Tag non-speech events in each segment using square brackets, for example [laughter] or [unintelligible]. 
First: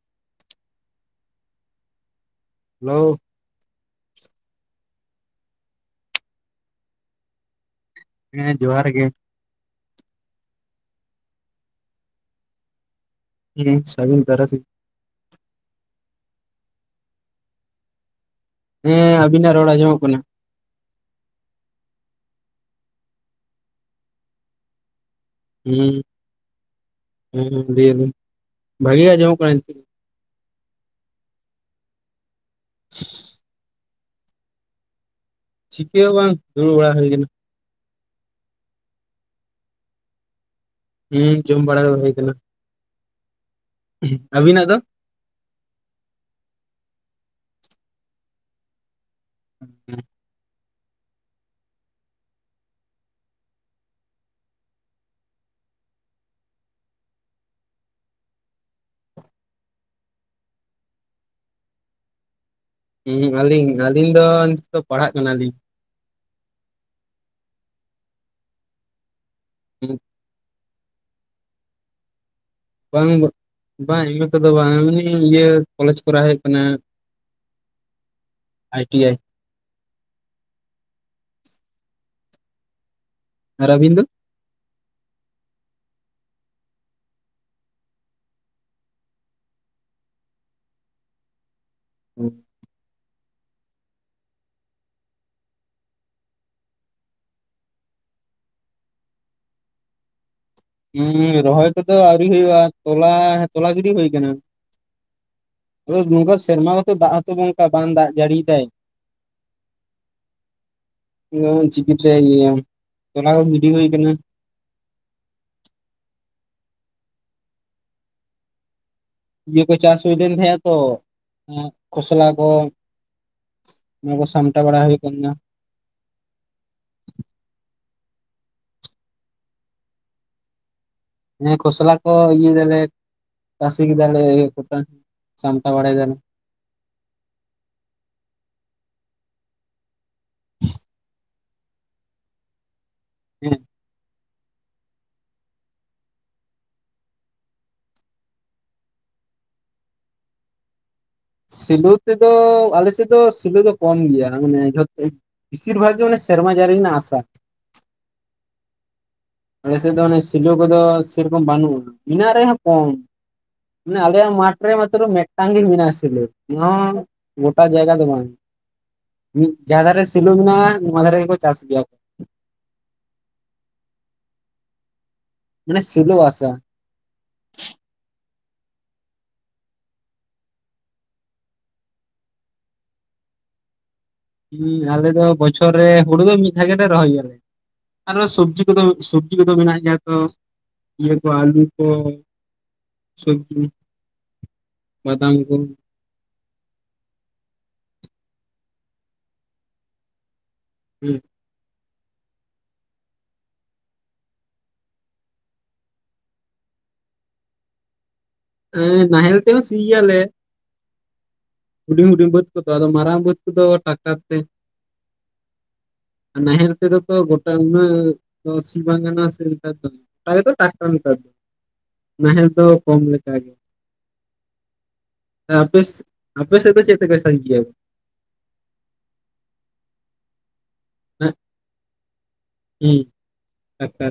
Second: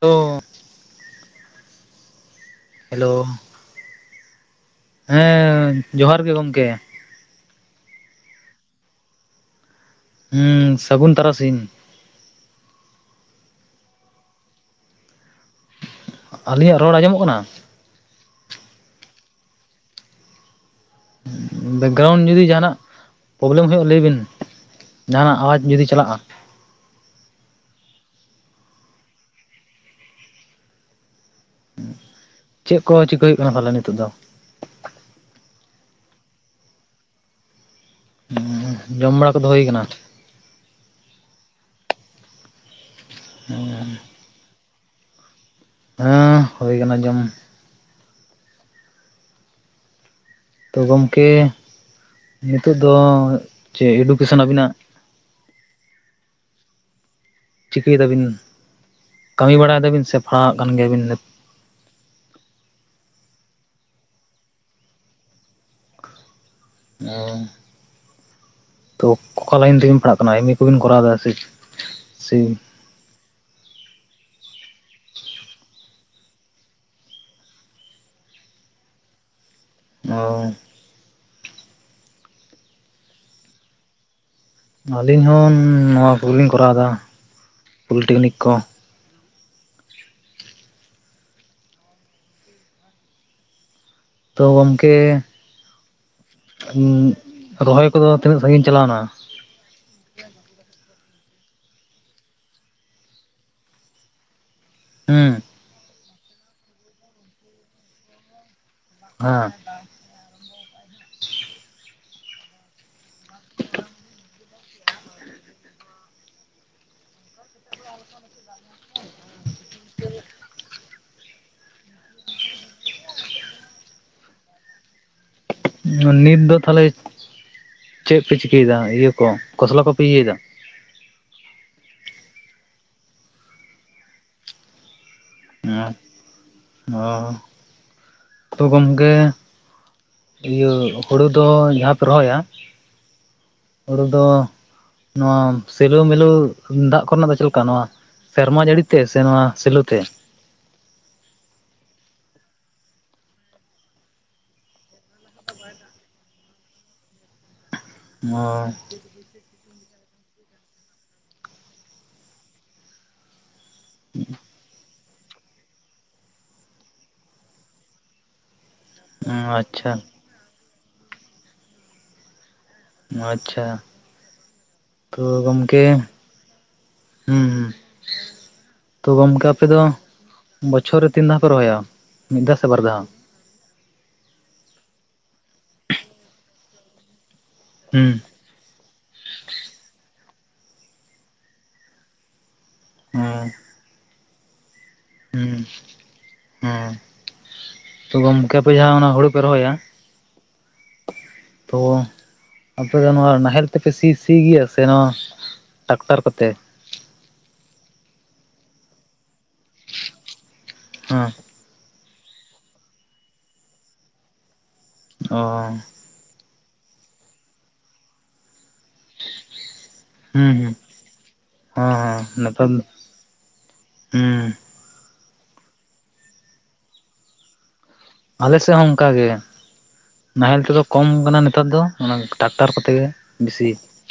ᱚᱻ ᱦᱮᱞᱳ ᱦᱮᱸ ᱡᱚᱦᱟᱨ ᱜᱮ ᱜᱚᱝᱠᱮ᱾ ᱦᱮᱸ ᱡᱚᱦᱟᱨ ᱜᱮ᱾ ᱦᱩᱸ ᱥᱟᱹᱜᱩᱱ ᱛᱟᱨᱟᱥᱤᱧ᱾ ᱦᱩᱸ ᱥᱟᱹᱜᱩᱱ ᱛᱟᱨᱟ ᱥᱤᱧ᱾ ᱟᱹᱞᱤᱧᱟᱜ ᱨᱚᱲ ᱟᱸᱡᱚᱢᱚᱜ ᱠᱟᱱᱟ? ᱦᱮᱸ ᱟᱵᱤᱱᱟᱜ ᱨᱚᱲ ᱟᱸᱡᱚᱢᱚᱜ ᱠᱟᱱᱟ᱾ ᱵᱮᱠᱜᱨᱟᱣᱩᱱᱰ ᱡᱩᱫᱤ ᱡᱟᱦᱟᱸᱱᱟᱜ ᱯᱨᱚᱵᱞᱮᱢ ᱦᱩᱭᱩᱜ ᱟ ᱞᱟᱹᱭ ᱵᱤᱱ, ᱡᱟᱦᱟᱸᱱᱟᱜ ᱦᱩᱸ ᱦᱩᱸ ᱞᱟᱹᱭ ᱟᱞᱤᱧ ᱵᱷᱟᱹᱜᱮ ᱟᱡᱚᱢᱚᱜ ᱠᱟᱱᱟ ᱱᱤᱛᱚᱜ ᱪᱮᱫ ᱠᱚ ᱪᱤᱠᱟᱹ ᱦᱩᱭᱩᱜ ᱠᱟᱱᱟ ᱛᱟᱦᱚᱞᱮ ᱱᱤᱛᱚᱜ ᱫᱚ? ᱪᱤᱠᱮ ᱦᱚᱸ ᱵᱟᱝ ᱫᱩᱲᱩᱵ ᱵᱟᱲᱟ ᱦᱩᱭ ᱠᱟᱱᱟ᱾ ᱦᱩᱸ ᱡᱚᱢ ᱵᱟᱲᱟ ᱠᱚᱫᱚ ᱦᱩᱭ ᱟᱠᱟᱱᱟ? ᱦᱩᱸ ᱡᱚᱢ ᱵᱟᱲᱟ ᱠᱚᱫᱚ ᱦᱩᱭ ᱠᱟᱱᱟ᱾ ᱦᱩᱻ ᱟᱹᱵᱤᱱᱟᱜ ᱫᱚ? ᱦᱮᱸ ᱦᱩᱭ ᱠᱟᱱᱟ ᱡᱚᱢ᱾ [unintelligible] ᱛᱚ ᱜᱚᱢᱠᱮ ᱱᱤᱛᱚᱜ ᱫᱚ ᱪᱮᱫ ᱮᱰᱩᱠᱮᱥᱚᱱ ᱟᱹᱵᱤᱱᱟᱜ ᱪᱤᱠᱟ ᱫᱟᱵᱤᱱ ᱠᱟᱹᱢᱤ ᱵᱟᱲᱟᱭ ᱫᱟᱵᱤᱱ ᱥᱮ ᱯᱟᱲᱦᱟᱣᱟᱜ ᱠᱟᱱ ᱜᱮᱭᱟᱵᱤᱱ ᱱᱤᱛ? ᱦᱩᱸ ᱟᱹᱞᱤᱧ ᱟᱹᱞᱤᱧ ᱫᱚ ᱱᱤᱛᱚᱜ ᱫᱚ ᱯᱟᱲᱦᱟᱜ ᱠᱟᱱᱟᱞᱤᱧ᱾ ᱚᱻ ᱛᱚ ᱚᱠᱟ ᱞᱟᱭᱤᱱ ᱛᱮᱵᱤᱱ ᱯᱟᱲᱦᱟᱜ ᱠᱟᱱᱟ ᱮᱢ ᱮ ᱠᱚᱵᱤᱱ ᱠᱚᱨᱟᱣ ᱮᱫᱟ ᱥᱮ? ᱥᱮ ᱵᱟᱝ, ᱵᱟᱝ ᱮᱢ ᱮ ᱠᱚᱫᱚ ᱵᱟᱝ ᱮᱢᱱᱤ ᱤᱭᱟᱹ ᱠᱚᱞᱮᱡᱽ ᱠᱚᱨᱮ ᱦᱮᱡ ᱠᱟᱱᱟ ᱟᱭ ᱴᱤ ᱟᱭ, ᱚᱻ ᱟᱨ ᱟᱵᱤᱱ ᱫᱚ? ᱟᱹᱞᱤᱧ ᱦᱚᱸ ᱱᱚᱣᱟ ᱠᱚᱞᱤᱧ ᱠᱚᱨᱟᱣ ᱫᱟ ᱯᱚᱞᱤᱴᱮᱠᱱᱤᱠ ᱠᱚ᱾ [inaudible] ᱛᱚ ᱜᱚᱝᱠᱮ ᱩᱸᱜ ᱨᱚᱦᱚᱭ ᱠᱚᱫᱚ ᱛᱤᱱᱟᱹᱜ ᱥᱟᱺᱜᱤᱧ ᱪᱟᱞᱟᱣ ᱱᱟ? ᱩᱸ ᱨᱚᱦᱚᱭ ᱠᱚᱫᱚ ᱟᱹᱣᱨᱤ ᱦᱩᱭᱩᱜᱼᱟ, ᱛᱚᱞᱟ ᱛᱚᱞᱟ ᱜᱤᱰᱤ ᱦᱩᱭ ᱠᱟᱱᱟ᱾ ᱦᱩᱸ᱾ ᱛᱚ ᱱᱚᱝᱠᱟ ᱥᱮᱨᱢᱟ ᱦᱚᱸᱛᱚ ᱫᱟᱜ ᱦᱚᱛᱚ ᱚᱱᱠᱟ ᱵᱟᱝ ᱫᱟᱜ ᱡᱟᱹᱲᱤᱭ ᱫᱟᱭ᱾ ᱦᱮᱸ᱾ ᱚᱱᱟ ᱪᱤᱠᱟᱹ ᱛᱮ ᱤᱭᱟᱢᱟ ᱛᱚᱞᱟᱣ ᱜᱤᱰᱤ ᱦᱩᱭ ᱟᱠᱟᱱᱟ ᱤᱭᱟᱹ ᱠᱚ ᱪᱟᱥ ᱦᱩᱭ ᱞᱮᱱ ᱛᱟᱦᱮᱸᱼᱟ ᱛᱚ ᱠᱷᱚᱥᱞᱟ ᱠᱚ ᱚᱱᱟ ᱠᱚ ᱥᱟᱢᱴᱟ ᱵᱟᱲᱟ ᱦᱩᱭ ᱠᱟᱱᱟᱱᱟ᱾ ᱱᱤᱛ ᱫᱚ ᱛᱟᱦᱞᱮ ᱪᱮᱫ ᱯᱮ ᱪᱤᱠᱟᱹᱭ ᱫᱟ ᱤᱭᱟᱹ ᱠᱚ ᱠᱷᱚᱥᱞᱟ ᱠᱚᱯᱮ ᱤᱭᱟᱹᱭ ᱫᱟ? ᱦᱮᱸ ᱠᱷᱚᱥᱞᱟ ᱠᱚ ᱤᱭᱟᱹ ᱫᱟᱞᱮ ᱛᱟᱥ ᱠᱮᱫᱟᱞᱮ ᱤᱭᱟᱹ ᱠᱚᱴᱟ ᱥᱟᱢᱴᱟᱣ ᱵᱟᱲᱟᱭ ᱫᱟᱞᱮ ᱚ ᱚᱻ ᱛᱚ ᱜᱚᱝᱠᱮ ᱤᱭᱟᱹ ᱦᱩᱲᱩ ᱫᱚ ᱡᱟᱦᱟᱸ ᱯᱮ ᱨᱚᱦᱚᱭᱟ, ᱦᱮᱸ᱾ ᱦᱳᱲᱳ ᱫᱚ ᱱᱚᱣᱟ ᱥᱤᱞᱳ ᱢᱤᱞᱳ ᱫᱟᱜ ᱠᱚᱨᱮᱱᱟᱜ ᱫᱚ ᱪᱮᱫᱮᱠᱟ ᱱᱚᱣᱟ ᱥᱮᱨᱢᱟ ᱡᱟᱹᱲᱤ ᱛᱮ ᱥᱮ ᱱᱚᱣᱟ ᱥᱮᱞᱳ ᱛᱮ? ᱥᱮᱞᱚ ᱛᱮᱫᱚ ᱟᱞᱮᱥᱮᱫ ᱫᱚ ᱥᱮᱞᱚ ᱫᱚ ᱠᱚᱢ ᱜᱮᱭᱟ, ᱢᱟᱱᱮ ᱡᱚᱛ ᱵᱮᱥᱤᱨ ᱵᱷᱟᱜᱽ ᱜᱮ ᱢᱟᱱᱮᱼᱼ ᱥᱮᱨᱢᱟ ᱡᱟᱨᱤ ᱨᱮᱱᱟᱜ ᱟᱥᱟᱼᱼ ᱦᱚᱭ ᱟᱞᱮᱥᱮᱫ ᱫᱚ ᱚᱱᱮ ᱥᱮᱞᱚ ᱠᱚᱫᱚ ᱥᱮᱨᱚᱠᱚᱢ ᱵᱟᱹᱱᱩᱜᱼᱟ, ᱢᱮᱱᱟᱜ ᱨᱮᱦᱚᱸ ᱠᱚᱢ᱾ ᱢᱟᱱᱮ ᱟᱞᱮᱭᱟᱜ ᱢᱟᱴᱷ ᱨᱮ ᱢᱟᱛᱨᱚ ᱢᱤᱫᱴᱟᱝ ᱜᱮ ᱢᱮᱱᱟᱜ ᱥᱮᱞᱳ, ᱚᱱᱟ ᱦᱚ ᱜᱚᱴᱟ ᱡᱟᱭᱜᱟ ᱫᱚ ᱵᱟᱝ ᱾ ᱢᱤᱫ ᱡᱟᱦᱟᱸ ᱟᱪᱪᱷᱟ ᱫᱷᱟᱨᱮ ᱥᱮᱞᱩ ᱢᱮᱱᱟᱜᱼᱟ, ᱱᱚᱣᱟ ᱫᱷᱟᱨᱮ ᱜᱮᱠᱚ ᱪᱟᱥ ᱜᱮᱭᱟ ᱠᱚ᱾ ᱟᱪᱪᱷᱟ ᱛᱚ ᱢᱟᱱᱮ ᱜᱚᱝᱠᱮ, ᱥᱮᱞᱚ ᱟᱥᱟ ᱦᱮᱸ ᱦᱮᱸ ᱛᱚ ᱜᱚᱝᱠᱮ ᱟᱯᱮ ᱫᱚ, ᱵᱚᱪᱷᱚᱨ ᱨᱮ ᱛᱤᱱ ᱫᱷᱟᱣ ᱯᱮ ᱨᱚᱦᱚᱭᱟ ᱢᱤᱫ ᱫᱷᱟᱣ ᱥᱮ ᱵᱟᱨ ᱫᱷᱟᱣ? ᱦᱮᱸ ᱟᱞᱮ ᱫᱚ ᱵᱚᱪᱷᱚᱨ ᱨᱮ ᱦᱩᱲᱩ ᱫᱚ ᱢᱤᱫ ᱫᱷᱟᱣ ᱜᱮᱞᱮ ᱨᱚᱦᱚᱭᱟᱞᱮ, ᱦᱩᱸ ᱟᱨᱠᱤ ᱥᱚᱵᱽᱡᱤᱼᱼ ᱠᱚᱫᱚ [unintelligible] ᱥᱚᱵᱽᱡᱤ ᱠᱚᱫᱚ ᱢᱮᱱᱟᱜ ᱜᱮᱭᱟ ᱛᱚ ᱤᱭᱟᱹ ᱠᱚ ᱟᱹᱞᱩ ᱠᱚ ᱦᱮᱸ ᱥᱚᱵᱡᱤ [unintelligible] ᱦᱩᱸ ᱦᱮᱸ ᱜᱚᱝᱠᱮ ᱟᱯᱮ ᱡᱟᱦᱟᱸ ᱦᱩᱲᱩ ᱯᱮ ᱨᱚᱦᱚᱭᱟ᱾ ᱦᱩᱸ ᱛᱚ ᱟᱯᱮ ᱫᱚ ᱱᱚᱣᱟ ᱱᱟᱦᱮᱞ ᱛᱮᱯᱮ ᱥᱤ ᱥᱤ ᱜᱮᱭᱟ, ᱥᱮ ᱱᱚᱣᱟᱼᱼ ᱴᱨᱟᱠᱛᱟᱨ ᱠᱚᱛᱮ ᱾ ᱮ ᱱᱟᱦᱮᱞ ᱛᱮᱦᱚ ᱥᱤ ᱜᱮᱭᱟ ᱞᱮ᱾ ᱦᱩᱸ ᱦᱩᱰᱤᱧ ᱦᱩᱰᱤᱧ ᱵᱟᱹᱫᱽ ᱠᱚᱫᱚ ᱟᱫᱚ ᱢᱟᱨᱟᱝ ᱵᱟᱹᱫᱽ ᱠᱚᱫᱚ ᱴᱟᱠᱟ ᱛᱮ ᱾ ᱚ [unintelligible] ᱱᱟᱦᱮᱞ ᱛᱮᱫᱚ ᱛᱚ ᱜᱚᱴᱟ ᱩᱱᱟᱹᱜᱼᱼ ᱛᱚ ᱥᱤ ᱵᱟᱝ ᱜᱟᱱᱜᱟ ᱥᱮ, ᱱᱮᱛᱟᱨ ᱫᱚ ᱜᱚᱴᱟ ᱛᱚ ᱦᱩᱸ ᱴᱨᱟᱠᱴᱟᱨ ᱱᱮᱛᱟᱨ ᱫᱚ ᱾ ᱦᱮᱸ ᱦᱮᱸ ᱱᱟᱦᱮᱞ ᱫᱚ ᱱᱮᱛᱟᱨ ᱠᱚᱢ ᱞᱮᱠᱟ ᱜᱮ᱾ ᱦᱩᱸ ᱟᱯᱮᱥ ᱟᱯᱮ ᱥᱮᱫ ᱫᱚ ᱪᱮᱫ ᱛᱮᱠᱚ ᱥᱟ ᱜᱮᱭᱟ? ᱟᱞᱮ ᱥᱮᱫ ᱦᱚᱸ ᱚᱱᱠᱟᱜ ᱜᱮ ᱾ ᱱᱟᱦᱮᱞ ᱛᱮᱫᱚ ᱠᱚᱢ ᱠᱟᱱᱟ ᱱᱮᱛᱟᱨ ᱫᱚ ᱚᱱᱟ ᱴᱟᱠᱴᱟᱨ ᱠᱚᱛᱮ ᱦᱩᱸ ᱜᱮ ᱵᱤᱥᱤᱼᱼ ᱴᱟᱠᱴᱟᱨ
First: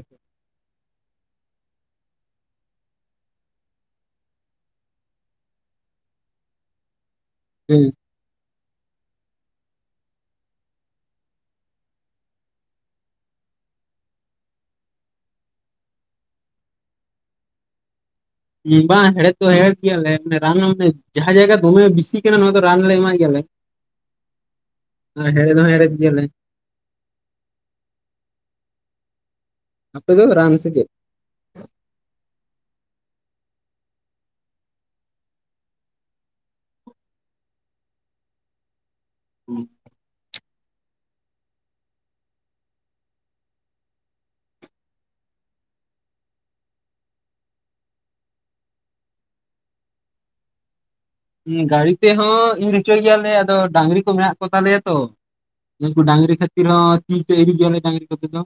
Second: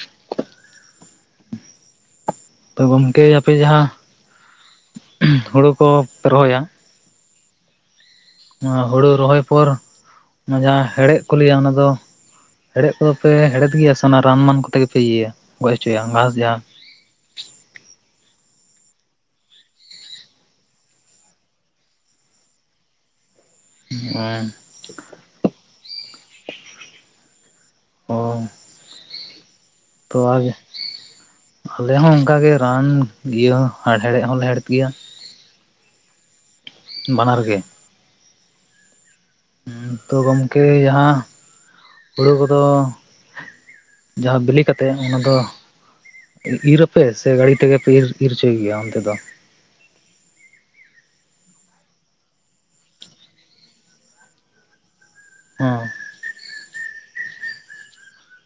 ᱛᱚ ᱜᱚᱝᱠᱮ ᱟᱯᱮ ᱡᱟᱦᱟᱸ ᱦᱩᱲᱩ ᱠᱚᱯᱮ ᱨᱚᱦᱚᱭᱟ ᱾ ᱦᱩᱸ ᱚᱱᱟ ᱦᱩᱲᱩ ᱨᱚᱦᱚᱭ ᱯᱚᱨ, ᱚᱱᱟ ᱡᱟᱦᱟᱸ ᱦᱮᱲᱦᱮᱫ ᱠᱚ ᱞᱟᱹᱭᱟ ᱚᱱᱟ ᱫᱚᱼᱼ ᱦᱮᱦᱮᱫ ᱠᱚᱫᱚ ᱯᱮ ᱦᱮᱦᱮᱫ ᱜᱮᱭᱟ ᱥᱮ ᱚᱱᱟ ᱨᱟᱱ ᱢᱟᱱ ᱠᱚᱛᱮ ᱜᱮᱯᱮ ᱤᱭᱟᱹᱭᱟ, ᱜᱚᱡ ᱦᱚᱪᱚᱭᱟ ᱜᱷᱟᱥ ᱡᱟᱦᱟᱸᱼᱼ ᱵᱟᱝ ᱦᱮᱲᱦᱮᱫ ᱫᱚ ᱦᱮᱦᱮᱫ ᱜᱮᱭᱟᱞᱮ ᱨᱟᱱ ᱦᱚᱸᱮ ᱡᱟᱦᱟᱸ ᱡᱟᱭᱜᱟ ᱫᱚᱢᱮ ᱵᱤᱥᱤ ᱠᱟᱱᱟ ᱱᱚᱣᱟ ᱫᱚ ᱨᱟᱱ ᱞᱮ ᱮᱢᱟᱜ ᱜᱮᱭᱟᱞᱮ ᱾ ᱚ [unintelligible] ᱦᱮᱸᱲᱮᱫ ᱦᱚᱸ ᱦᱮᱸᱲᱮᱫ ᱜᱮᱤᱭᱞᱮ ᱾ ᱚᱻ ᱟᱯᱮ ᱛᱚ ᱫᱚ ᱟᱨ ᱨᱟᱱ ᱥᱮ ᱪᱮᱫ? ᱟᱞᱮ ᱦᱚᱸ ᱚᱱᱠᱟᱜ ᱜᱮ ᱨᱟᱱ ᱤᱭᱟᱹ ᱦᱮᱬᱦᱮᱫ ᱦᱚᱸ ᱞᱮᱮ ᱦᱮᱲᱦᱮᱫ ᱜᱮᱭᱟ᱾ ᱵᱟᱱᱟᱨ ᱜᱮ᱾ ᱦᱩᱸ᱾ ᱛᱚ ᱜᱚᱝᱠᱮ ᱡᱟᱦᱟᱸ ᱦᱩᱲᱩ ᱠᱚᱫᱚᱼᱼ ᱡᱟᱦᱟᱸ ᱵᱤᱞᱤ ᱠᱟᱛᱮᱜ ᱚᱱᱟ ᱫᱚᱼᱼ ᱤᱨ ᱟᱯᱮ, ᱥᱮ ᱜᱟᱹᱲᱤ ᱛᱮᱜᱮ ᱯᱮ ᱤᱨ ᱤᱨ ᱦᱚᱪᱚᱭ ᱜᱮᱭᱟ ᱚᱱᱛᱮ ᱫᱚ? ᱜᱟᱹᱲᱤ ᱛᱮᱦᱚᱸ ᱤᱨ ᱦᱚᱪᱚᱭ ᱜᱮᱭᱟᱞᱮ ᱟᱫᱚ ᱰᱟᱝᱨᱤ ᱠᱚ ᱢᱮᱱᱟᱜ ᱠᱚ ᱛᱟᱞᱮᱭᱟ ᱛᱚ ᱼᱼ ᱦᱮᱸ ᱩᱱ ᱰᱟᱝᱨᱤᱤ ᱠᱷᱮᱛᱨ ᱛᱤ ᱛᱮ ᱤᱫᱤ ᱜᱮᱭᱟᱞᱮ ᱰᱟᱝᱨᱤ ᱠᱚᱛᱮ ᱫᱚ,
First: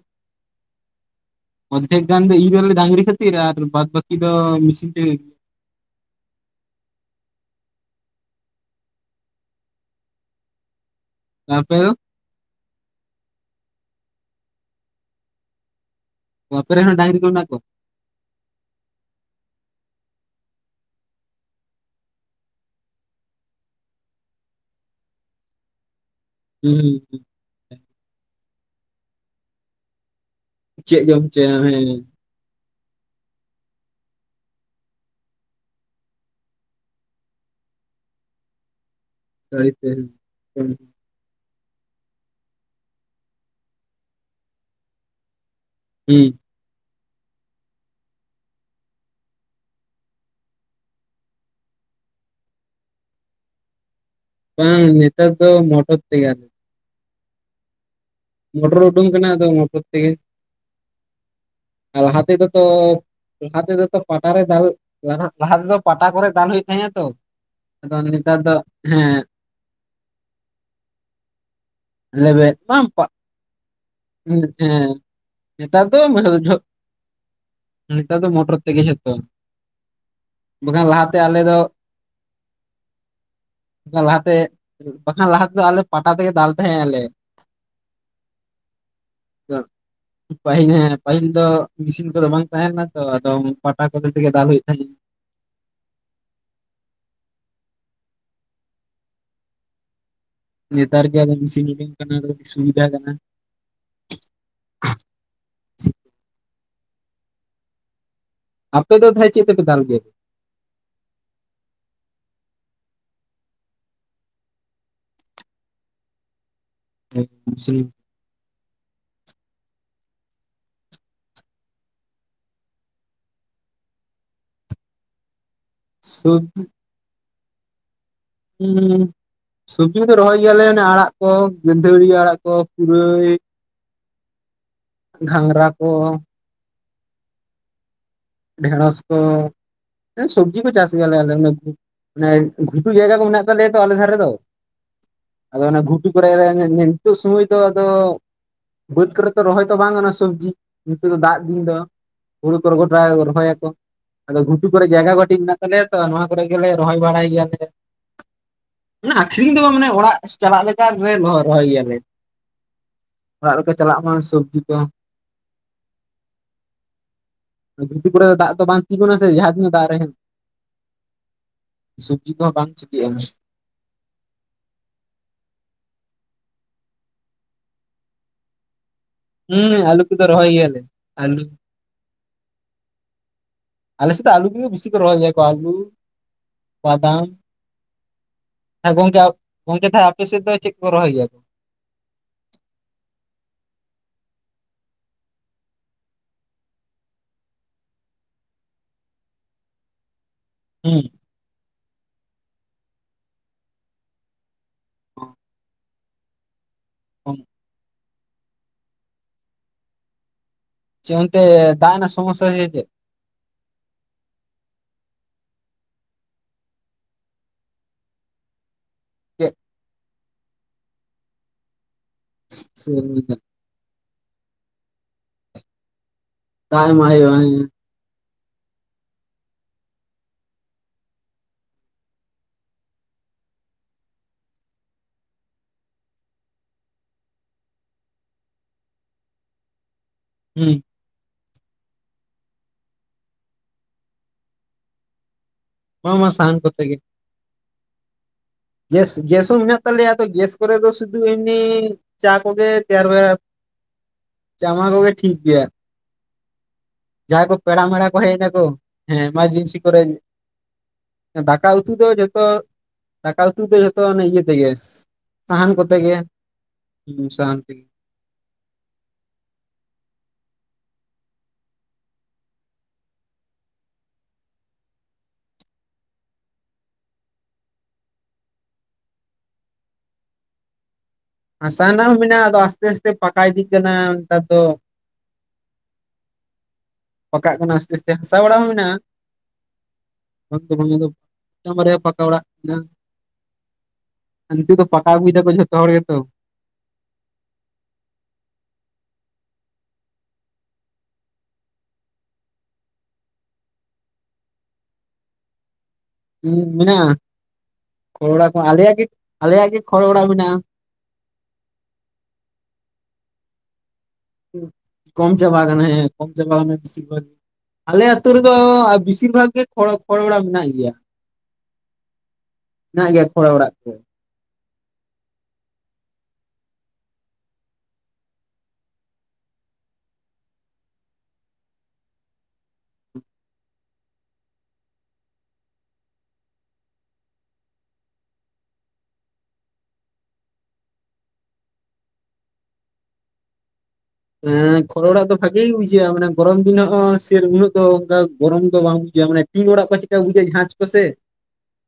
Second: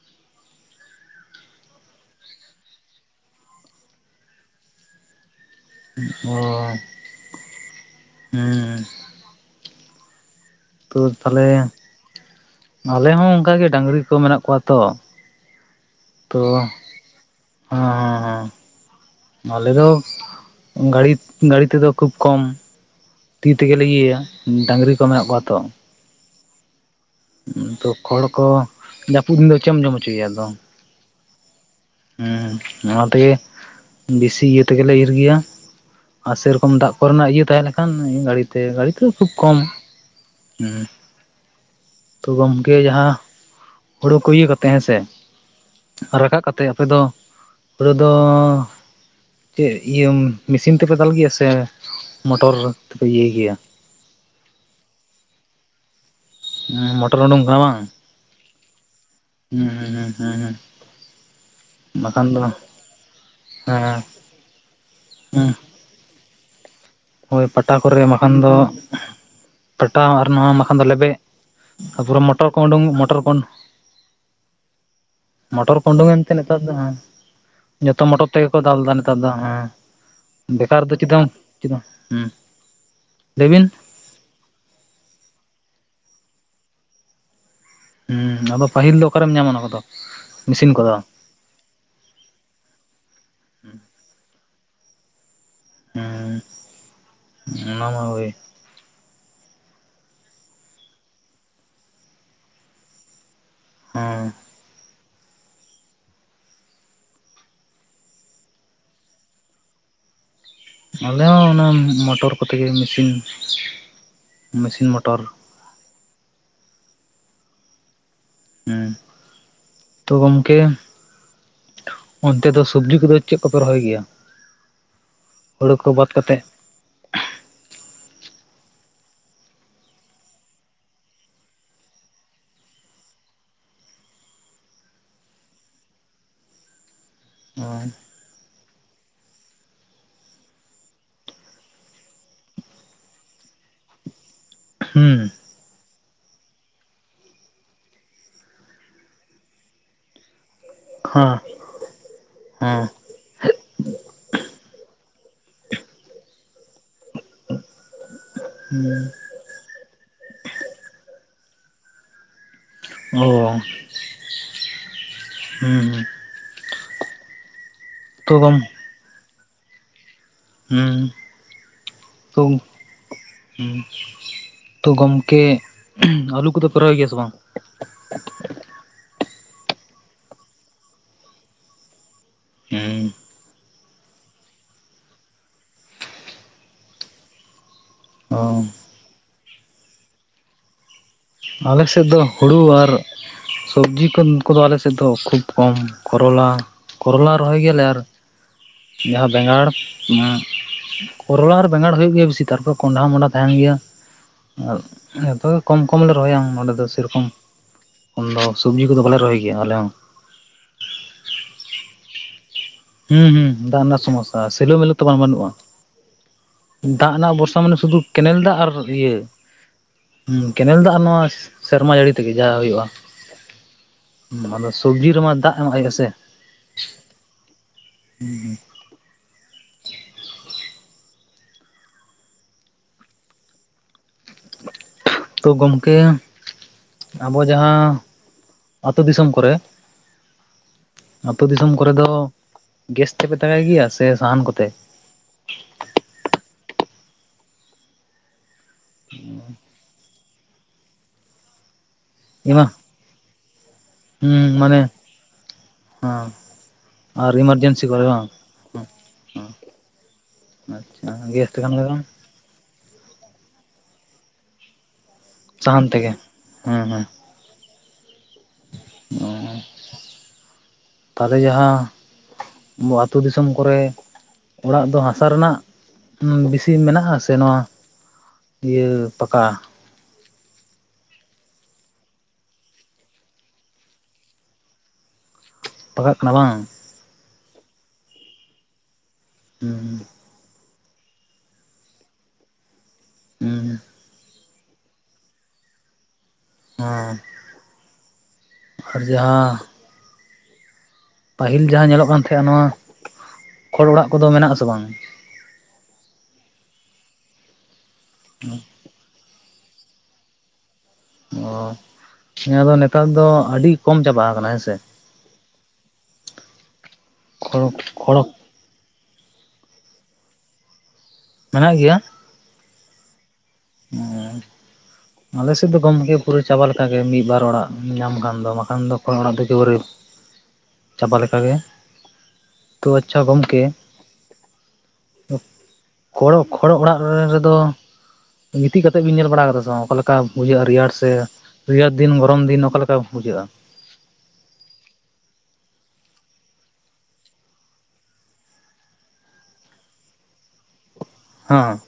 ᱚᱫᱫᱷᱮᱠ ᱜᱟᱱ ᱫᱚ ᱤᱨᱞᱮ ᱰᱟᱝᱨᱤ ᱠᱷᱟᱹᱛᱤᱨ ᱟᱨ ᱵᱟᱫᱽ ᱵᱟᱹᱠᱤ ᱫᱚ ᱢᱮᱥᱤᱱ ᱛᱮ ᱾ ᱚᱻ ᱦᱩᱸ ᱛᱚ ᱛᱟᱦᱚᱞᱮ, ᱟᱯᱮ ᱫᱚ ᱟᱞᱮ ᱦᱚᱸ ᱚᱱᱠ ᱜᱮ ᱰᱟᱹᱟᱝᱨᱤ ᱠᱚ ᱢᱮᱱᱟᱜ ᱠᱚᱣᱟ ᱛᱚ ᱾ ᱚ ᱟᱯᱮ ᱨᱮᱱ ᱦᱚᱸ ᱰᱟᱝᱨᱤ ᱠᱚ ᱢᱮᱱᱟᱜ ᱠᱚᱣᱟ? ᱦᱮᱸ ᱦᱮᱸ ᱦᱮᱸ ᱟᱞᱮ ᱫᱚ ᱜᱟᱹᱲᱤ ᱜᱟᱹᱲᱤ ᱛᱮᱫᱚ ᱠᱷᱩᱵ ᱠᱚᱢᱼᱼ ᱛᱤ ᱛᱮᱜᱮᱞᱮ ᱤᱭᱟᱹᱭᱟ ᱰᱟᱝᱨᱤ ᱠᱚ ᱢᱮᱱᱟᱜ ᱠᱚᱣᱟ ᱛᱚ ᱾ ᱦᱩᱸ ᱦᱩᱸ ᱛᱚ ᱠᱷᱚᱲ ᱠᱚ ᱡᱟᱹᱯᱩᱫ ᱫᱤᱱ ᱫᱚ ᱪᱮᱫ ᱮᱢ ᱡᱚᱢ ᱦᱚᱪᱚᱭᱮᱭᱟ ᱟᱫᱚ ᱾ ᱪᱮᱫ ᱡᱚᱢ ᱦᱚᱪᱚᱭᱮᱭᱟ ᱦᱮᱸᱼᱼ ᱦᱮᱸ ᱚᱱᱟ ᱛᱮᱜᱮ ᱵᱤᱥᱤ ᱤᱭᱟᱹ ᱛᱮᱜᱮᱞᱮ ᱤᱨ ᱜᱮᱭᱟ᱾ ᱟᱨ ᱥᱮᱨᱚᱠᱚᱢ ᱫᱟᱜ ᱠᱚᱨᱮᱱᱟᱜ ᱤᱭᱟᱹ ᱛᱟᱦᱮᱸ ᱞᱮᱱᱠᱷᱟᱱ, ᱜᱟᱹᱲᱤᱛᱮ ᱜᱟᱹᱲᱤᱛᱮᱼᱼ [unintelligible] ᱛᱚ ᱜᱚᱢᱠᱮ ᱡᱟᱦᱟᱸ, ᱦᱩᱲᱩ ᱠᱚ ᱤᱭᱟᱹ ᱠᱟᱛᱮ ᱦᱮᱸ ᱥᱮᱼᱼ ᱟᱨ ᱦᱩᱸ ᱨᱟᱠᱟᱵ ᱠᱟᱛᱮᱫ ᱟᱯᱮ ᱫᱚ, ᱦᱩᱲᱩ ᱫᱚᱼᱼ ᱪᱮᱫ ᱤᱭᱟᱹ ᱢᱮᱥᱤᱱ ᱛᱮᱯᱮ ᱫᱟᱞ ᱜᱮᱭᱟ ᱥᱮ, ᱢᱚᱴᱚᱨ ᱛᱮᱯᱮ ᱤᱭᱟᱹᱭ ᱜᱮᱭᱟ ᱾ ᱵᱟᱝ ᱱᱮᱛᱟᱨ ᱫᱚ ᱢᱚᱴᱚᱨ ᱛᱮᱜᱟᱱ᱾ [unintelligible] ᱦᱮᱸ ᱢᱚᱴᱚᱨ ᱩᱰᱩᱝ ᱠᱟᱱᱟ ᱵᱟᱝ? ᱢᱚᱴᱚᱨ ᱩᱰᱩᱝ ᱠᱟᱱᱟ, ᱟᱫᱚ ᱦᱩᱸ ᱢᱚᱴᱚᱨ ᱛᱮᱜᱮ ᱦᱩᱸ ᱾ ᱦᱩᱸ ᱦᱩᱸ ᱟᱨ ᱞᱟᱦᱟ ᱵᱟᱠᱷᱟᱱ ᱫᱚ ᱛᱮᱫᱚ ᱛᱚ, ᱞᱟᱦᱟ ᱛᱮᱫᱚ ᱛᱚ ᱦᱮᱸ ᱯᱟᱴᱟ ᱨᱮ ᱫᱟᱞ ᱞᱟᱦᱟ ᱛᱮᱫᱚᱼᱼ ᱯᱟᱴᱟ ᱠᱚᱨᱮ ᱫᱟᱞ ᱦᱩᱭᱩᱜ ᱛᱟᱦᱮᱸᱼᱟ ᱛᱚ, ᱦᱳᱭ ᱯᱟᱴᱟ ᱟᱫᱚ ᱠᱚᱨᱮ ᱵᱟᱠᱷᱟᱱ ᱱᱮᱛᱟᱨ ᱫᱚ ᱦᱮᱸᱼᱼ ᱯᱟᱴᱟᱣ ᱟᱨ ᱱᱚᱣᱟ ᱵᱟᱠᱷᱟᱱ ᱫᱚ ᱞᱮᱵᱮᱫ, ᱛᱟᱨᱯᱚᱨᱮ ᱢᱚᱴᱚᱨ ᱞᱮᱵᱮᱫ ᱠᱚ ᱚᱰᱚᱝ ᱵᱟᱝ ᱯᱟᱜ ᱢᱚᱴᱚᱨ ᱠᱚᱼᱼ ᱦᱮᱸ ᱢᱚᱴᱚᱨ ᱱᱮᱛᱟᱨ ᱠᱚ ᱫᱚ ᱚᱰᱚᱝ ᱮᱱᱛᱮ ᱱᱮᱛᱟᱨ ᱫᱚ ᱦᱟᱸᱜᱼᱼ ᱡᱚᱛᱚ ᱱᱮᱛᱟᱨ ᱫᱚ ᱢᱚᱴᱚᱨ ᱛᱮᱜᱮ ᱠᱚ ᱫᱟᱞ ᱮᱫᱟ ᱡᱷᱚᱛᱚ ᱱᱮᱛᱟᱨ ᱫᱚ ᱦᱮᱸ, ᱵᱮᱠᱟᱨ ᱵᱟᱠᱷᱟᱱ ᱫᱚ ᱪᱮᱫ ᱞᱟᱦᱟᱛᱮ ᱟᱞᱮ ᱫᱚ [inaudible] ᱦᱩᱸ, ᱞᱟᱹᱭᱵᱤᱱ ᱾ ᱠᱷᱟᱱ ᱞᱟᱦᱟᱛᱮ, ᱵᱟᱠᱷᱟᱱ ᱞᱟᱦᱟ ᱛᱮᱫᱚ ᱟᱞᱮ ᱯᱟᱴᱟ ᱛᱮᱜᱮ ᱫᱟᱞ ᱛᱟᱦᱮᱸᱜ ᱟᱞᱮ ᱾ ᱦᱮᱸ ᱟᱫᱚ ᱯᱟᱹᱦᱤᱞ ᱫᱚ ᱚᱠᱟᱨᱮᱢ ᱧᱟᱢᱟ ᱚᱱᱟ ᱠᱚᱫᱚ, ᱯᱟᱹᱦᱤᱞ ᱢᱮᱥᱤᱱ ᱠᱚᱫᱚ ᱦᱮᱸ ᱾ ᱯᱟᱹᱦᱤᱞ ᱫᱚᱼᱼ ᱢᱮᱥᱤᱱ ᱠᱚᱫᱚ ᱵᱟᱝ ᱛᱟᱦᱮᱸ ᱞᱮᱱᱟ ᱛᱚ ᱟᱫᱚᱢ ᱯᱟᱴᱟ ᱠᱚᱛᱮᱜ ᱛᱮᱜᱮ ᱫᱟᱞ ᱦᱩᱭᱩᱜ ᱛᱟᱦᱮᱸᱱᱟ ᱾ ᱦᱮᱸ, [unintelligible] ᱚᱱᱟ ᱢᱟ ᱦᱳᱭ ᱾ ᱱᱮᱛᱟᱨ ᱜᱮ ᱟᱫᱚ ᱢᱮᱥᱤᱱ ᱩᱰᱩᱠ ᱠᱟᱱᱟ, ᱥᱩᱵᱤᱫᱷᱟ ᱠᱟᱱᱟ ᱾ ᱦᱚᱸ ᱾ ᱟᱯᱮ ᱫᱚ ᱛᱟᱦᱮᱸᱟᱦ [unintelligible] ᱪᱮᱫ ᱛᱮᱯᱮ ᱫᱟᱞ ᱜᱮᱭᱟ? ᱟᱞᱮ ᱦᱚᱸ ᱚᱱᱟ ᱢᱚᱴᱚᱨ ᱠᱚᱛᱮᱜᱮ ᱢᱤᱥᱤᱱ, ᱢᱤᱥᱤᱱ ᱢᱚᱴᱚᱨ ᱾ [unintelligible] ᱟᱸ [unintelligible] ᱛᱚ ᱜᱚᱢᱠᱮ ᱚᱱᱛᱮ ᱫᱚ ᱥᱚᱵᱽᱡᱤ ᱠᱚᱫᱚ ᱪᱮᱫ ᱠᱚᱯᱮ ᱨᱚᱦᱚᱭ ᱜᱮᱭᱟ? ᱦᱩᱲᱩ ᱠᱚ ᱵᱟᱫ ᱠᱟᱛᱮᱫ? ᱩᱸ [unintelligible] ᱥᱚᱵᱽᱡᱤ ᱠᱚᱫᱚ ᱨᱚᱦᱚᱭ ᱜᱮᱭᱟᱞᱮ, ᱟᱲᱟᱜ ᱠᱚ, ᱜᱟᱸᱫᱷᱟᱹᱨᱤ ᱟᱲᱟᱜ ᱠᱚ, ᱯᱩᱨᱟᱹᱭᱼᱼ ᱜᱷᱟᱸᱜᱽᱨᱟ ᱠᱚ ᱾ ᱩᱸ [unintelligible] ᱾ ᱰᱷᱮᱬᱚᱥ ᱠᱚ, ᱦᱮᱸ ᱥᱚᱵᱽᱡᱤ ᱠᱚ ᱪᱟᱥ ᱜᱮᱭᱟ ᱞᱮ ᱟᱞᱮ ᱠᱚ [inaudible] ᱾ ᱢᱟᱱᱮ [unintelligible] ᱜᱷᱩᱴᱩ ᱡᱟᱭᱜᱟ ᱠᱚ ᱢᱮᱱᱟᱜ ᱛᱟᱞᱮᱭᱟ ᱛᱚ ᱟᱞᱮ ᱫᱷᱟᱨᱮ ᱨᱮᱫᱚ ᱾ ᱦᱩᱸ ᱾ ᱟᱫᱚ ᱚᱱᱟ ᱜᱷᱩᱴᱩ ᱠᱚᱨᱮᱟᱭ [unintelligible] ᱨᱮ ᱱᱤᱛᱚᱜ ᱥᱚᱢᱚᱭ ᱫᱚ ᱟᱫᱚ ᱾ ᱵᱟᱹᱫᱽ ᱠᱚᱨᱮ ᱛᱚ ᱨᱚᱦᱚᱭ ᱛᱚ ᱵᱟᱝ ᱜᱟᱱᱚᱜᱼᱟ ᱥᱚᱵᱽᱡᱤ, ᱱᱤᱛᱚᱜ ᱫᱚ ᱦᱮᱸ ᱫᱟᱜ ᱫᱤᱱ ᱫᱚ, ᱦᱩᱲᱩ ᱠᱚᱨᱮ [unintelligible] ᱾ ᱦᱮᱸ ᱠᱟᱜ [unintelligible] ᱨᱚᱦᱚᱭᱟ ᱠᱚ ᱾ ᱟᱫᱚ ᱜᱷᱩᱴᱩ ᱠᱚᱨᱮ ᱡᱟᱭᱜᱟ ᱠᱟᱴᱤᱡ ᱢᱮᱱᱟᱜ ᱛᱟᱞᱮᱭᱟ ᱛᱚ ᱱᱚᱣᱟ ᱠᱚᱨᱮ ᱜᱮᱞᱮ ᱨᱚᱦᱚᱭ ᱵᱟᱲᱟᱭ ᱜᱮᱭᱟᱞᱮ ᱾ ᱟᱹᱠᱷᱨᱤᱧ ᱫᱚ ᱵᱟᱝ ᱢᱟᱱᱮ ᱚᱲᱟᱜ ᱪᱟᱞᱟᱜ ᱞᱮᱠᱟ ᱨᱮ ᱨᱚᱦᱚᱭ ᱜᱮᱭᱟᱞᱮ ᱾ ᱚ ᱚᱲᱟᱜ ᱨᱮᱠᱚ ᱪᱟᱞᱟᱜ ᱢᱟ ᱥᱚᱵᱽᱡᱤ ᱠᱚ [unintelligible] ᱦᱩᱸ ᱦᱩᱸ ᱾ ᱜᱷᱩᱴᱩ ᱠᱚᱨᱮ ᱛᱚ ᱫᱚ ᱫᱟᱜ ᱜᱚᱢ ᱫᱚ ᱵᱟᱝ ᱾ [unintelligible] ᱥᱮ ᱡᱟᱦᱟᱸ ᱛᱤᱱᱟᱹᱜ ᱫᱟᱜ ᱨᱮ ᱦᱩᱸ ᱥᱚᱵᱽᱡᱤ ᱠᱚᱦᱚᱸ ᱵᱟᱝ ᱪᱤᱠᱤᱼᱟ᱾ ᱦᱩᱸ ᱾ [unintelligible] ᱛᱚ ᱜᱚᱢᱠᱮ, [unintelligible] ᱟᱹᱞᱩ ᱠᱚᱫᱚ ᱯᱮ ᱨᱚᱦᱚᱣ ᱜᱮᱭᱟ ᱥᱮ ᱵᱟᱝ? ᱦᱩᱸ ᱟᱞᱩ ᱠᱚᱫᱩ ᱨᱚᱦᱚᱭ ᱜᱮᱭᱟ ᱞᱮ, ᱟᱞᱩ ᱦᱩᱸ ᱾ ᱟᱞᱮ ᱥᱮᱫ ᱛᱚ ᱟᱹᱞᱩ ᱜᱮ ᱵᱤᱥᱤ ᱜᱮ ᱨᱚᱦᱚᱭ ᱜᱮᱭᱟ ᱠᱚ, ᱟᱹᱞᱩᱼᱼ ᱵᱟᱫᱟᱢ ᱾ ᱚ ᱦᱮᱸ ᱜᱚᱝᱠᱮ, ᱜᱚᱝᱠᱮ ᱛᱟᱦᱚᱞᱮ ᱟᱯᱮ ᱥᱮᱫ ᱫᱚ ᱪᱮᱫ ᱠᱚ ᱨᱚᱦᱚᱭ ᱜᱮᱭᱟ? ᱟᱞᱮ ᱥᱮᱫ ᱫᱚ ᱦᱩᱲᱩ ᱟᱨ ᱥᱚᱵᱽᱡᱤ ᱠᱚ ᱠᱚᱫᱚ ᱟᱞᱮ ᱥᱮᱫ ᱫᱚ ᱠᱷᱩᱵᱽ ᱠᱚᱢ, ᱠᱚᱨᱚᱞᱟ ᱠᱚᱨᱚᱞᱟ ᱨᱚᱦᱚᱭ ᱜᱮᱭᱟᱞᱮ ᱟᱨ ᱡᱟᱦᱟᱸ ᱵᱮᱸᱜᱟᱲ ᱦᱩᱸ ᱠᱚᱨᱚᱞᱟ ᱟᱨ ᱵᱮᱸᱜᱟᱲ ᱦᱩᱭᱩᱜ ᱜᱮᱭᱟ ᱵᱤᱥᱤ ᱛᱟᱨᱯᱚᱨᱮ ᱠᱚᱸᱰᱷᱟ ᱢᱚᱸᱰᱟᱷᱟ ᱛᱟᱦᱮᱱ ᱜᱮᱭᱟ ᱾ ᱟᱨ ᱡᱚᱛᱚ ᱜᱮ ᱠᱚᱢ ᱠᱚᱢ ᱞᱮ ᱨᱚᱦᱚᱭᱟ ᱱᱚᱰᱮ ᱫᱚ ᱥᱮᱨᱚᱠᱚᱢ ᱦᱩᱸ ᱾ ᱩᱱ ᱫᱚ ᱥᱚᱵᱽᱡᱤ ᱠᱚᱫᱚ ᱵᱟᱞᱮ ᱨᱚᱦᱚᱭ ᱜᱮᱭᱟ ᱟᱞᱮ ᱦᱚᱸ ᱾ ᱪᱮ ᱚᱱᱛᱮ ᱫᱟᱜ ᱮᱱᱟ ᱥᱚᱢᱚᱥᱭᱟᱛᱮ? ᱦᱩᱸ ᱦᱩᱸ ᱫᱟᱜ ᱨᱮᱱᱟᱜ ᱥᱚᱢᱚᱥᱟ ᱥᱤᱞᱩ ᱢᱤᱞᱩ ᱛᱚ ᱵᱟᱝ ᱵᱟᱹᱱᱩᱜᱼᱟ ᱾ ᱫᱟᱜ ᱨᱮᱱᱟᱜ ᱵᱚᱨᱥᱟ ᱢᱟᱱᱮ ᱥᱩᱫᱷᱩ ᱠᱮᱱᱮᱞ ᱫᱟᱜ ᱟᱨ ᱤᱭᱟᱹ ᱪᱮᱫ? ᱠᱮᱱᱮᱞ ᱫᱟᱜ ᱟᱨ ᱱᱚᱣᱟ ᱥᱮᱨᱢᱟ ᱡᱟᱹᱲᱤ ᱛᱮᱜᱮ ᱡᱟ ᱦᱩᱭᱩᱜᱼᱟ ᱪᱮᱫ ᱟᱫᱚ ᱥᱚᱵᱽᱡᱤ ᱨᱮᱢᱟ ᱫᱟᱜ ᱮᱢᱚᱜ ᱦᱩᱭᱩᱜᱼᱟ ᱥᱮ? [unintelligible] ᱮᱢᱟ ᱦᱩᱭᱩᱜᱼᱟ ᱾ ᱦᱩᱸ ᱦᱩᱸ ᱾ ᱛᱚ ᱜᱚᱝᱠᱮ ᱟᱵᱚ ᱡᱟᱦᱟᱸ ᱟᱹᱛᱩ ᱫᱤᱥᱚᱢ ᱠᱚᱨᱮ ᱦᱩᱸ ᱾ ᱟᱹᱛᱩ ᱫᱤᱥᱚᱢ ᱠᱚᱨᱮ ᱫᱚ ᱜᱮᱥ ᱛᱮᱯᱮ ᱛᱟᱠᱟᱭ ᱜᱮᱭᱟ ᱥᱮ ᱥᱟᱦᱟᱱ ᱠᱚᱛᱮ? ᱢᱟ ᱢᱟ ᱥᱟᱱ ᱠᱚᱛᱮ ᱜᱮ ᱾ ᱜᱮᱥ ᱜᱮᱥ ᱦᱚᱸ ᱢᱮᱱᱟᱜ ᱛᱟᱞᱮᱭᱟ ᱜᱮᱥ ᱠᱚᱨᱮ ᱫᱚ ᱥᱩᱫᱩ ᱮᱢᱱᱤ ᱪᱟ ᱠᱚᱜᱮ ᱮᱢᱟ ᱛᱮᱭᱟᱨ ᱵᱮᱲᱟ ᱦᱩᱸ ᱢᱟᱱᱮ ᱪᱟᱢᱟ ᱠᱚᱜᱮ ᱴᱷᱤᱠ ᱜᱮᱭᱟ ᱾ ᱦᱮᱸ ᱾ ᱡᱟᱦᱟᱸᱭ ᱠᱚ ᱯᱮᱲᱟ ᱢᱮᱲᱟ ᱠᱚ ᱦᱮᱡ ᱱᱟᱠᱚ ᱦᱮᱸ ᱮᱢᱟᱨᱡᱮᱱᱥᱤ ᱠᱚᱨᱮ ᱟᱪᱪᱷᱟ ᱜᱮᱥ ᱫᱟᱠᱟ ᱛᱮᱠᱷᱟᱱ ᱩᱛᱩ ᱵᱟᱝ ᱫᱚ ᱡᱚᱛᱚ ᱫᱟᱠᱟ ᱩᱛᱩ ᱫᱚ ᱡᱚᱛᱚ ᱚᱱᱮ ᱤᱭᱟᱹᱛᱮᱜᱮ ᱜᱮᱥ ᱥᱟᱦᱟᱱ ᱠᱚᱛᱮ ᱜᱮ ᱦᱮᱸ ᱦᱮᱸ ᱦᱩ ᱥᱟᱦᱟᱱ ᱛᱮᱜᱮ ᱾ ᱚ ᱛᱟᱦᱞᱮ ᱡᱟᱦᱟᱸ ᱵᱚ ᱟᱹᱛᱩ ᱫᱤᱥᱚᱢ ᱠᱚᱨᱮ ᱚᱲᱟᱜ ᱫᱚ ᱦᱟᱥᱟ ᱨᱮᱱᱟᱜ ᱵᱤᱥᱤ ᱢᱮᱱᱟᱜᱼᱟ ᱥᱮ ᱱᱚᱣᱟ ᱤᱭᱟᱹ ᱯᱟᱠᱟ? ᱦᱟᱥᱟ ᱨᱮᱱᱟᱜ ᱦᱚᱸ ᱢᱮᱱᱟᱜᱼᱟ ᱟᱫᱚ ᱟᱥᱛᱮ ᱟᱥᱛᱮ ᱯᱟᱠᱟ ᱤᱫᱤᱜ ᱠᱟᱱᱟ ᱱᱮᱛᱟᱨ ᱫᱚ ᱾ ᱯᱟᱠᱟᱜ ᱠᱟᱱᱟ ᱵᱟᱝ? ᱯᱟᱠᱟᱜ ᱠᱟᱱᱟ ᱟᱥᱛᱮ ᱟᱥᱛᱮ ᱦᱟᱥᱟ ᱵᱟᱲᱟ ᱦᱚᱸ ᱢᱮᱱᱟᱜᱼᱟ ᱾ ᱦᱩᱸ ᱾ ᱵᱟᱝ ᱫᱚ ᱵᱟᱝ ᱟᱫᱚ ᱢᱤᱫᱴᱟᱝ ᱵᱟᱨᱭᱟ ᱯᱟᱠᱟ ᱚᱲᱟᱜ [unintelligible] ᱦᱩᱸ ᱦᱟᱱᱠᱩ ᱫᱚ ᱯᱟᱠᱟ ᱟᱹᱜᱩᱭ ᱫᱟᱠᱚ ᱡᱚᱛᱚ ᱦᱚᱲ ᱜᱮᱛᱚ ᱾ ᱦᱩᱸ ᱟᱨ ᱡᱟᱦᱟᱸ ᱯᱟᱹᱦᱤᱞ ᱡᱟᱦᱟᱸ ᱧᱮᱞᱚᱜ ᱠᱟᱱ ᱛᱟᱦᱮᱸᱜᱼᱟ ᱱᱚᱣᱟ ᱠᱷᱚᱲ ᱚᱲᱟᱜ ᱠᱚᱫᱚ ᱢᱮᱱᱟᱜ ᱟᱥᱮ ᱵᱟᱝ? ᱦᱩᱸ ᱢᱮᱱᱟᱜᱼᱟ ᱠᱷᱚᱲ ᱚᱲᱟ ᱠᱚ ᱟᱞᱮᱭᱟᱜ ᱜᱮ ᱟᱞᱮᱭᱟᱜ ᱜᱮ ᱠᱷᱚᱲ ᱚᱲᱟ ᱢᱮᱱᱟᱜᱼᱟ ᱾ ᱚ ᱱᱤᱭᱟᱹ ᱫᱚ ᱱᱮᱛᱟᱨ ᱫᱚ ᱟᱹᱰᱤ ᱠᱚᱢ ᱪᱟᱵᱟ ᱟᱠᱟᱱᱟ ᱦᱮᱸᱥᱮ ᱠᱚᱢ ᱪᱟᱵᱟ ᱠᱟᱱᱟ ᱦᱮᱸ ᱠᱚᱢ ᱪᱟᱵᱟ ᱠᱟᱱᱟ ᱵᱤᱥᱤᱨ ᱵᱷᱟᱜ ᱠᱷᱚᱲ ᱟᱞᱮ ᱠᱷᱚᱲ ᱟᱹᱛᱩ ᱨᱮ ᱫᱚ ᱵᱤᱥᱤᱨ ᱵᱷᱟᱜ ᱜᱮ ᱠᱷᱚ ᱠᱷᱚᱲ ᱚᱲᱟᱜ ᱢᱮᱱᱟᱜ ᱜᱮᱭᱟ ᱾ ᱢᱮᱱᱟᱜ ᱜᱮᱭᱟ? ᱢᱮᱱᱟᱜ ᱜᱮᱭᱟ ᱠᱷᱚᱲ ᱚᱲᱟᱜ ᱾ ᱚᱸᱻ ᱟᱞᱮᱥᱮᱫ ᱫᱚ ᱜᱚᱢᱠᱮ ᱯᱩᱨᱟᱹ ᱪᱟᱵᱟ ᱞᱮᱠᱟ ᱜᱮ ᱢᱤᱫ ᱵᱟᱨ ᱚᱲᱟᱜ ᱧᱟᱢ ᱠᱷᱟᱱ ᱫᱚ ᱵᱟᱠᱷᱟᱱ ᱫᱚ ᱠᱷᱚᱲ ᱚᱲᱟᱜ ᱫᱚ ᱮᱠᱮᱵᱟᱨᱮ [inaudible] ᱪᱟᱵᱟ ᱞᱮᱠᱟᱜᱮ ᱛᱚ ᱟᱪᱪᱷᱟ ᱜᱚᱢᱠᱮ ᱠᱷᱚᱲ ᱠᱷᱚᱲ ᱚᱲᱟᱜ ᱨᱮᱫᱚ ᱜᱤᱛᱤᱡ ᱠᱟᱛᱮᱜ ᱵᱤᱱ ᱧᱮᱞ ᱵᱟᱲᱟ ᱠᱟᱫᱟ ᱥᱮ ᱵᱟᱝᱟ ᱚᱠᱟ ᱞᱮᱠᱟ ᱵᱩᱡᱷᱟᱹᱜᱼᱟ ᱨᱮᱭᱟᱲ ᱥᱮ ᱨᱮᱭᱟᱹᱲ ᱫᱤᱱ ᱜᱚᱨᱚᱢ ᱫᱤᱱ ᱚᱠᱟ ᱞᱮᱠᱟ ᱵᱩᱡᱷᱟᱹᱜᱼᱟ? ᱦᱮᱸ ᱠᱷᱚᱲ ᱚᱲᱟᱜ ᱫᱚ ᱵᱷᱟᱜᱤ ᱜᱮ ᱵᱩᱡᱷᱟᱹᱜᱼᱟ ᱢᱟᱱᱮ ᱜᱚᱨᱚᱢ ᱫᱤᱱᱚᱜ ᱥᱮᱨ ᱩᱱᱟᱹᱜ ᱫᱚ ᱚᱱᱠᱟ ᱜᱚᱨᱚᱢ ᱫᱚ ᱵᱟᱝ ᱵᱩᱡᱷᱟᱹᱜᱼᱟ ᱢᱟᱱᱮ ᱴᱤᱱ ᱚᱲᱟᱜ ᱠᱚ ᱪᱮᱠᱟ ᱵᱩᱡᱷᱟᱹᱜᱼᱟ ᱡᱷᱟᱡᱽ ᱠᱚᱥᱮ ᱦᱚᱸ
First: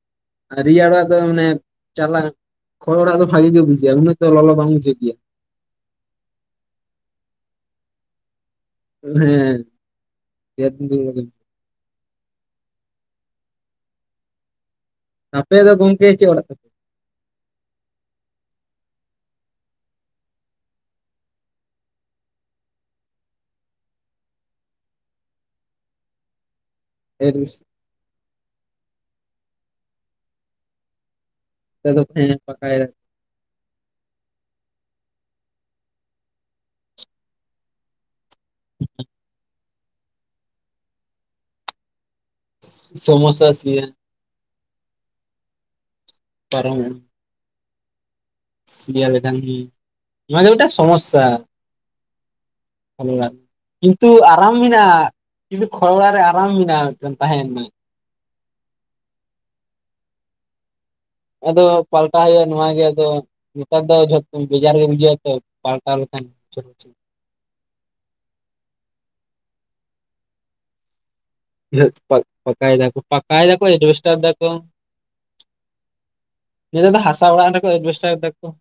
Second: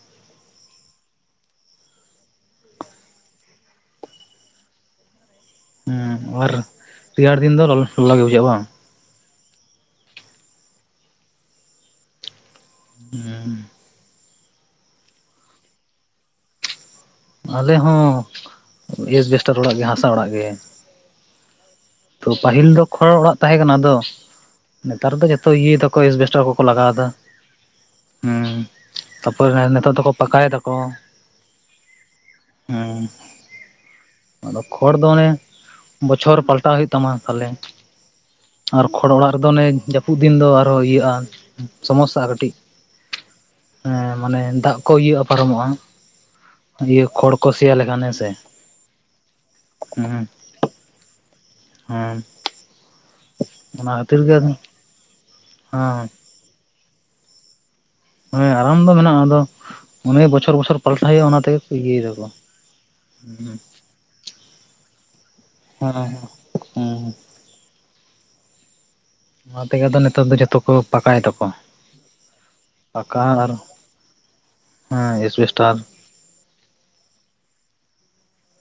ᱨᱮᱭᱟᱲᱟᱜ ᱫᱚ ᱢᱟᱱᱮ ᱪᱟᱞᱟ ᱠᱷᱚᱲ ᱚᱲᱟᱜ ᱫᱚ ᱵᱷᱟᱹᱜᱤ ᱜᱮ ᱵᱩᱡᱷᱟᱹᱜ-ᱟ ᱩᱱᱟᱹᱜ ᱞᱚᱞᱚ ᱵᱟᱝ ᱵᱩᱡᱷᱟᱹᱜ ᱜᱮᱭᱟ᱾ ᱦᱩᱸ ᱟᱵᱟᱨ ᱨᱮᱭᱟᱲ ᱫᱤᱱ ᱫᱚ ᱞᱚᱞᱚ ᱜᱮ ᱵᱩᱡᱷᱟᱹᱜ ᱵᱟᱝ ᱦᱮᱸ ᱨᱮᱭᱟᱲ ᱫᱤᱱ ᱫᱚ ᱞᱚᱞᱚ ᱦᱩᱸ ᱟᱯᱮ ᱫᱚ ᱜᱚᱝᱠᱮ ᱪᱮᱫ ᱚᱲᱟᱜ ᱛᱟᱯᱮ? ᱟᱞᱮ ᱦᱚᱸ ᱮᱥᱵᱮᱥᱴᱟᱨ ᱚᱲᱟᱜ ᱜᱮ ᱦᱟᱥᱟ ᱚᱲᱟᱜ ᱜᱮ᱾ ᱛᱚ ᱯᱟᱹᱦᱤᱞ ᱫᱚ ᱠᱷᱚᱲ ᱚᱲᱟᱜ ᱛᱟᱦᱮᱸ ᱠᱟᱱᱟ ᱟᱫᱚ ᱱᱮᱛᱟᱨ ᱫᱚ ᱡᱚᱛᱚ ᱤᱭᱟᱹᱭ ᱫᱟᱠᱚ ᱮᱥᱵᱮᱥᱴᱟᱨ ᱠᱚᱠᱚ ᱞᱟᱜᱟᱣ ᱮᱫᱟ ᱮᱰᱵᱮᱥ [unintelligible] ᱦᱩᱸ ᱛᱟᱯᱚᱨ ᱱᱤᱛᱚᱜ ᱫᱚᱠᱚ ᱯᱟᱠᱟᱭ ᱫᱟᱠᱚ ᱦᱮᱸ ᱯᱟᱠᱟᱭ ᱦᱩᱸ ᱟᱫᱚ ᱠᱷᱚᱲ ᱫᱚ ᱚᱱᱮ ᱵᱚᱪᱷᱚᱨ ᱯᱟᱞᱴᱟᱣ ᱦᱩᱭᱩᱜ ᱛᱟᱢᱟ ᱛᱟᱦᱞᱮ ᱟᱨ ᱠᱷᱚᱲ ᱚᱲᱟᱜ ᱨᱮᱫᱚ ᱚᱱᱮ ᱡᱟᱹᱯᱩᱫ ᱫᱤᱱ ᱫᱚ ᱟᱨᱦᱚᱸ ᱤᱭᱟᱹᱜᱼᱟ ᱥᱚᱢᱚᱥᱥᱟᱜ-ᱟ ᱠᱟᱹᱴᱤᱡ ᱥᱚᱢᱳᱥᱥᱟ [unintelligible] ᱦᱮ ᱢᱟᱱᱮ ᱫᱟᱜ ᱠᱚ ᱤᱭᱟᱹᱜ-ᱟ ᱯᱟᱨᱚᱢᱚᱜᱼᱟ ᱯᱟᱨᱚᱢᱚᱜᱼᱟ ᱤᱭᱟᱹ ᱠᱷᱚᱲ ᱠᱚ ᱥᱮᱭᱟ ᱞᱮᱠᱷᱟᱱ ᱦᱮᱸᱥᱮ ᱥᱤᱭᱟ ᱞᱮᱠᱷᱟᱱ ᱚᱱᱟᱜᱮ ᱢᱤᱫᱴᱟᱱ ᱥᱚᱢᱚᱥᱥᱟ᱾ ᱦᱚᱸ [unintelligible] ᱠᱤᱱᱛᱩ ᱦᱮᱸ ᱟᱨᱟᱢ ᱢᱮᱱᱟᱜᱼᱟ ᱠᱤᱱᱛᱩ ᱠᱷᱚᱲ ᱚᱲᱟ ᱨᱮ ᱟᱨᱟᱢ ᱢᱮᱱᱟᱜᱼᱟ ᱢᱤᱫᱴᱟᱱ ᱛᱟᱦᱮᱱ ᱢᱮ᱾ ᱦᱮᱸ ᱟᱨᱟᱢ ᱫᱚ ᱢᱮᱱᱟᱜᱼᱟ ᱟᱫᱚ ᱚᱱᱮ ᱵᱚᱪᱷᱚᱨ ᱵᱚᱪᱷᱚᱨ [unintelligible] ᱟᱫᱚ ᱤᱭᱟᱹᱭ ᱫᱟᱠᱚ ᱯᱟᱞᱴᱟᱭ ᱦᱩᱭᱩᱜ-ᱟ ᱱᱚᱣᱟ ᱜᱮ ᱟᱫᱚ ᱦᱩᱸ ᱱᱮᱛᱟᱨ ᱫᱚ ᱡᱷᱚ ᱵᱮᱡᱟᱨ ᱜᱮ ᱵᱩᱡᱷᱟᱹᱜᱼᱟ ᱛᱚ ᱦᱮᱸ ᱯᱟᱞᱴᱟᱣ ᱦᱮᱸ ᱞᱮᱠᱷᱟᱱ ᱦᱮᱸ ᱱᱚᱣᱟ ᱛᱮᱜᱮ ᱟᱫᱚ ᱱᱮᱛᱟᱨ ᱫᱚ ᱡᱚᱛᱚ ᱠᱚ ᱯᱟᱠᱟᱭ ᱫᱟᱠᱚ [inaudible] ᱯᱟᱠᱟᱭ ᱫᱟᱠᱚ ᱯᱟᱠᱟ ᱯᱟᱠᱟᱭ ᱟᱨ ᱫᱟᱠᱚ ᱮᱡᱵᱮᱥᱴᱟᱨ ᱫᱟᱠᱚ ᱦᱮᱸ ᱮᱥᱵᱮᱥᱴᱟᱨ [inaudible] ᱫᱟ ᱦᱟᱥᱟ ᱚᱲᱟᱜ ᱨᱮᱦᱚᱸ ᱠᱚ ᱮᱡᱵᱮᱥᱴᱟᱨ ᱫᱟᱠᱚ